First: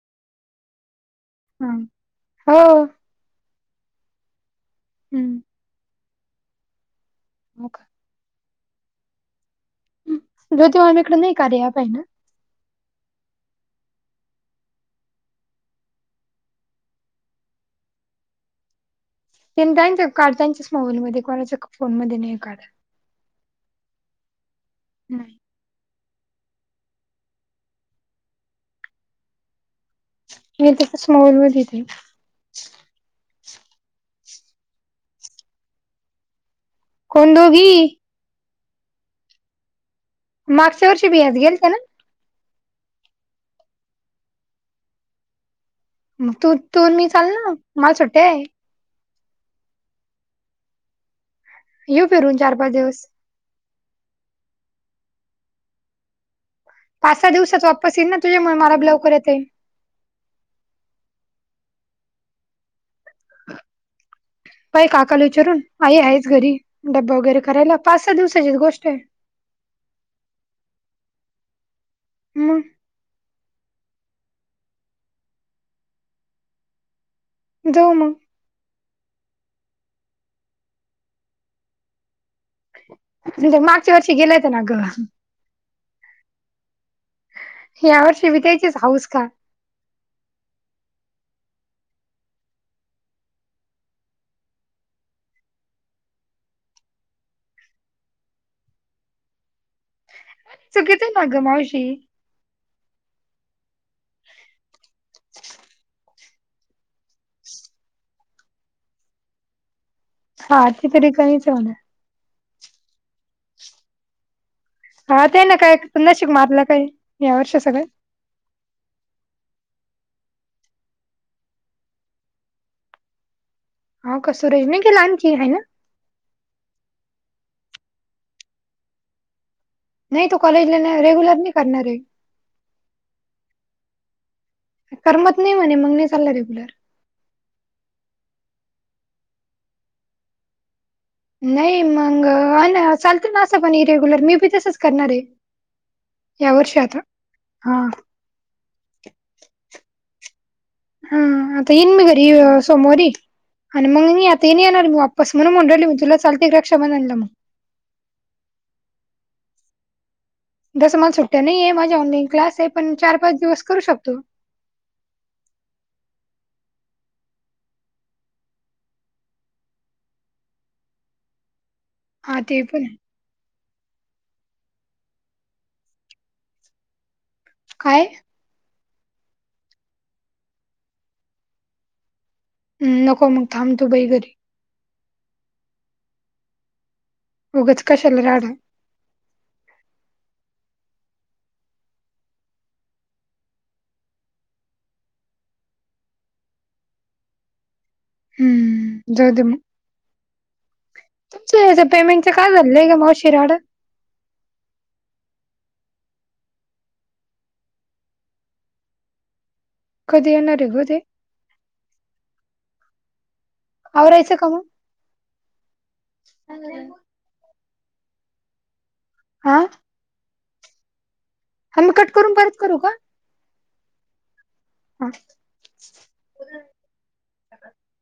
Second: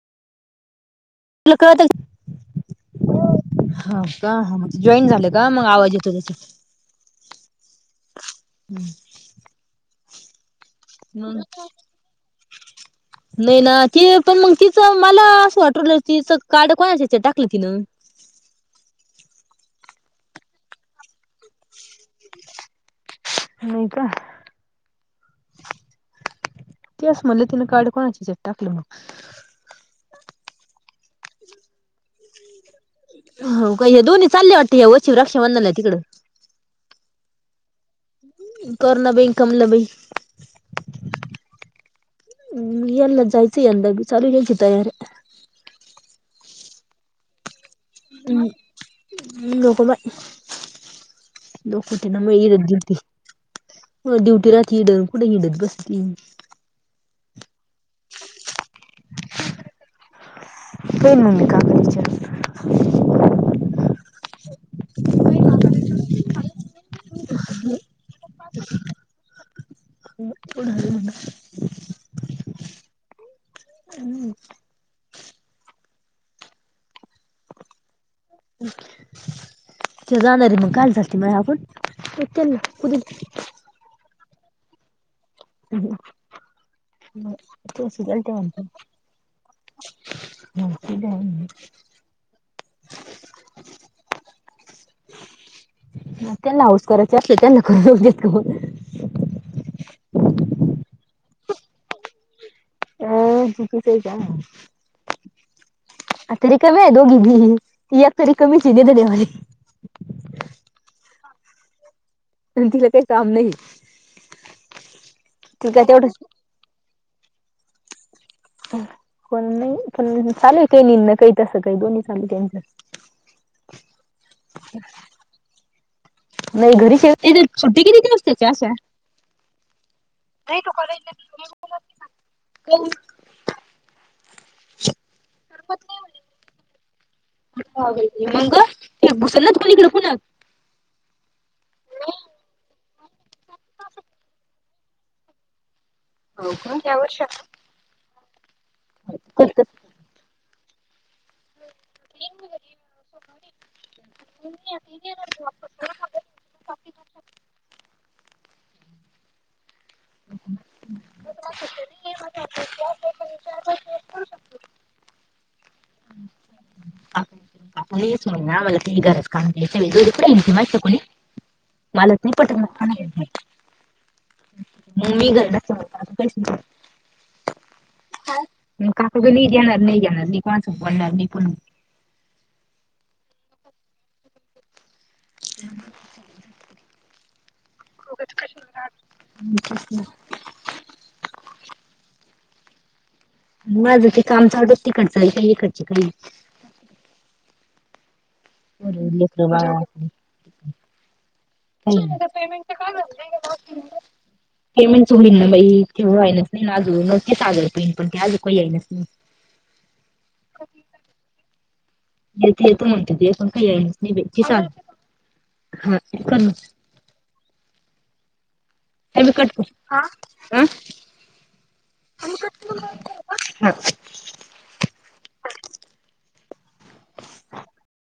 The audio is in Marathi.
तुला हा कळत हो का, हा. का ह, जॉईन झालं हं. का मग आवाज येतो त्याचा. मका हम्म. ज तव आ्ही एकडे नाही कार पा ना. नाही ना ती पण मग तीच मला असं वाटू लागलं तिचं कार्ड कोणाच्या हेच्यात टाकलं तिन? त्यां त्यांच काढ त्यांच मोबाईल मध्ये कोणाच फोन मध्ये नाही काढ. नाहीय का हम्म तेस म्हणलं तिनं कार्ड कोणाच्या ह्याच्यात टाकलं मग? मी तसच मॉल मध्येथे हो का हे दोन्ही चालले वाटतें हे वचीव रक्षाबंधन आहे तिकडं. कोण दोगी? कर न बा इनकमला बई. मागच्या वर्षी बियात गेलना. मग यंदा जायचं यंदा बी चालू यायची तयार. मग तो तो मी चालना? हम्म नको बाई. [unintelligible] येऊ ड्युटी फिरून चार पाच दिवस राहती हिथ कुठ हिंडत बसती. पाच सहा दिवसात वापस येईल ना तुझ्यामुळे मला ब लवकर येते. पन मूममी का कचर. बाई काकाला विचारून आई आहेच घरी डब्बा वगैरे करायला पाच सहा दिवसाचीच गोष्ट आहे. होणा म्हणा. हम्म. [inaudible] जाऊ मग. जाणारे कालच असते म्ह आपण म्हणजे मागच्या वर्षी गेले होते ना ग. तसलते या म्हत वर्षी बी त्याचीच हाऊस का मला. नकी का? त्यांना हास करायचे अस त्यांना करेत का. चुकीचय नाग मावशी? अ चुकीचय का नाही. [inaudible] आता रिकाम्या आहे दोघी घी ती आ तरी कमीच देेतरीव हाती तरी कमीच आहे. आणि तिला काही काम नाही. हा ते ना ती काय तेवढंच तुशीिक मारलं काय या वर्ष सगळं. पण नाही पण चालू काही निन काही तसं काही दोन्ही चालू त्यांच्या. [inaudible] हो का सरज नाही केला आण की आहे ना. नाही घरी शेव छटी किती असस्तेच्या अशा. नाही तो कॉलेजला नाही रेग्युलर नाही करणार आहे. हो. [unintelligible] करमत नाही म्हणे मग नाही चालला रेग्युलर. मंग ते घुसल ना कोणीकडे पुन नाही मंग अ ना चालत ना असं पण इरेग्युलर मी बी तसंच करणार आहे. या वर्ष आता हा. [inaudible] हा आता येईन मी घरी सोमोारी आणि मग आता ये येणार मी वापस म्हणून म्हणाले ‌म चालते क्षमा आण मग. जसं मला सुट्ट्या नाही आहे माझी ऑनलाईन क्लास आहे पण चार पाच दिवस करू शकतो. णीच म्हण ना मला ती गरच काम क मा कोणी. मलत हा ते पण नाही पटत. मम्मी घरत कस नाही. काय? काक क नाही जाणार नाही जाणार नाही कोणाचं पडणार नाही पण. ह नको मग थांबतो बाई घरी. [inaudible] उगच काशल राड [inaudible] मग आझं ते काम चालूत त खडच आणि काही खडच काही. हम्म जाऊ दे लेकरा बाळा. पेमेंटं काय झालंय का मवशीिराड. पेमेंट च होईन ना बा तेव आहेनच नाही ना आज न ते सागर प येईन पण ते आज काही येईनच नाही. कधी येणारे गते. येत येत म्हणत ते पण काही आवरायचं का येईना मग बाई. हे कट. हा आम्ही कट करून परत करू का हा.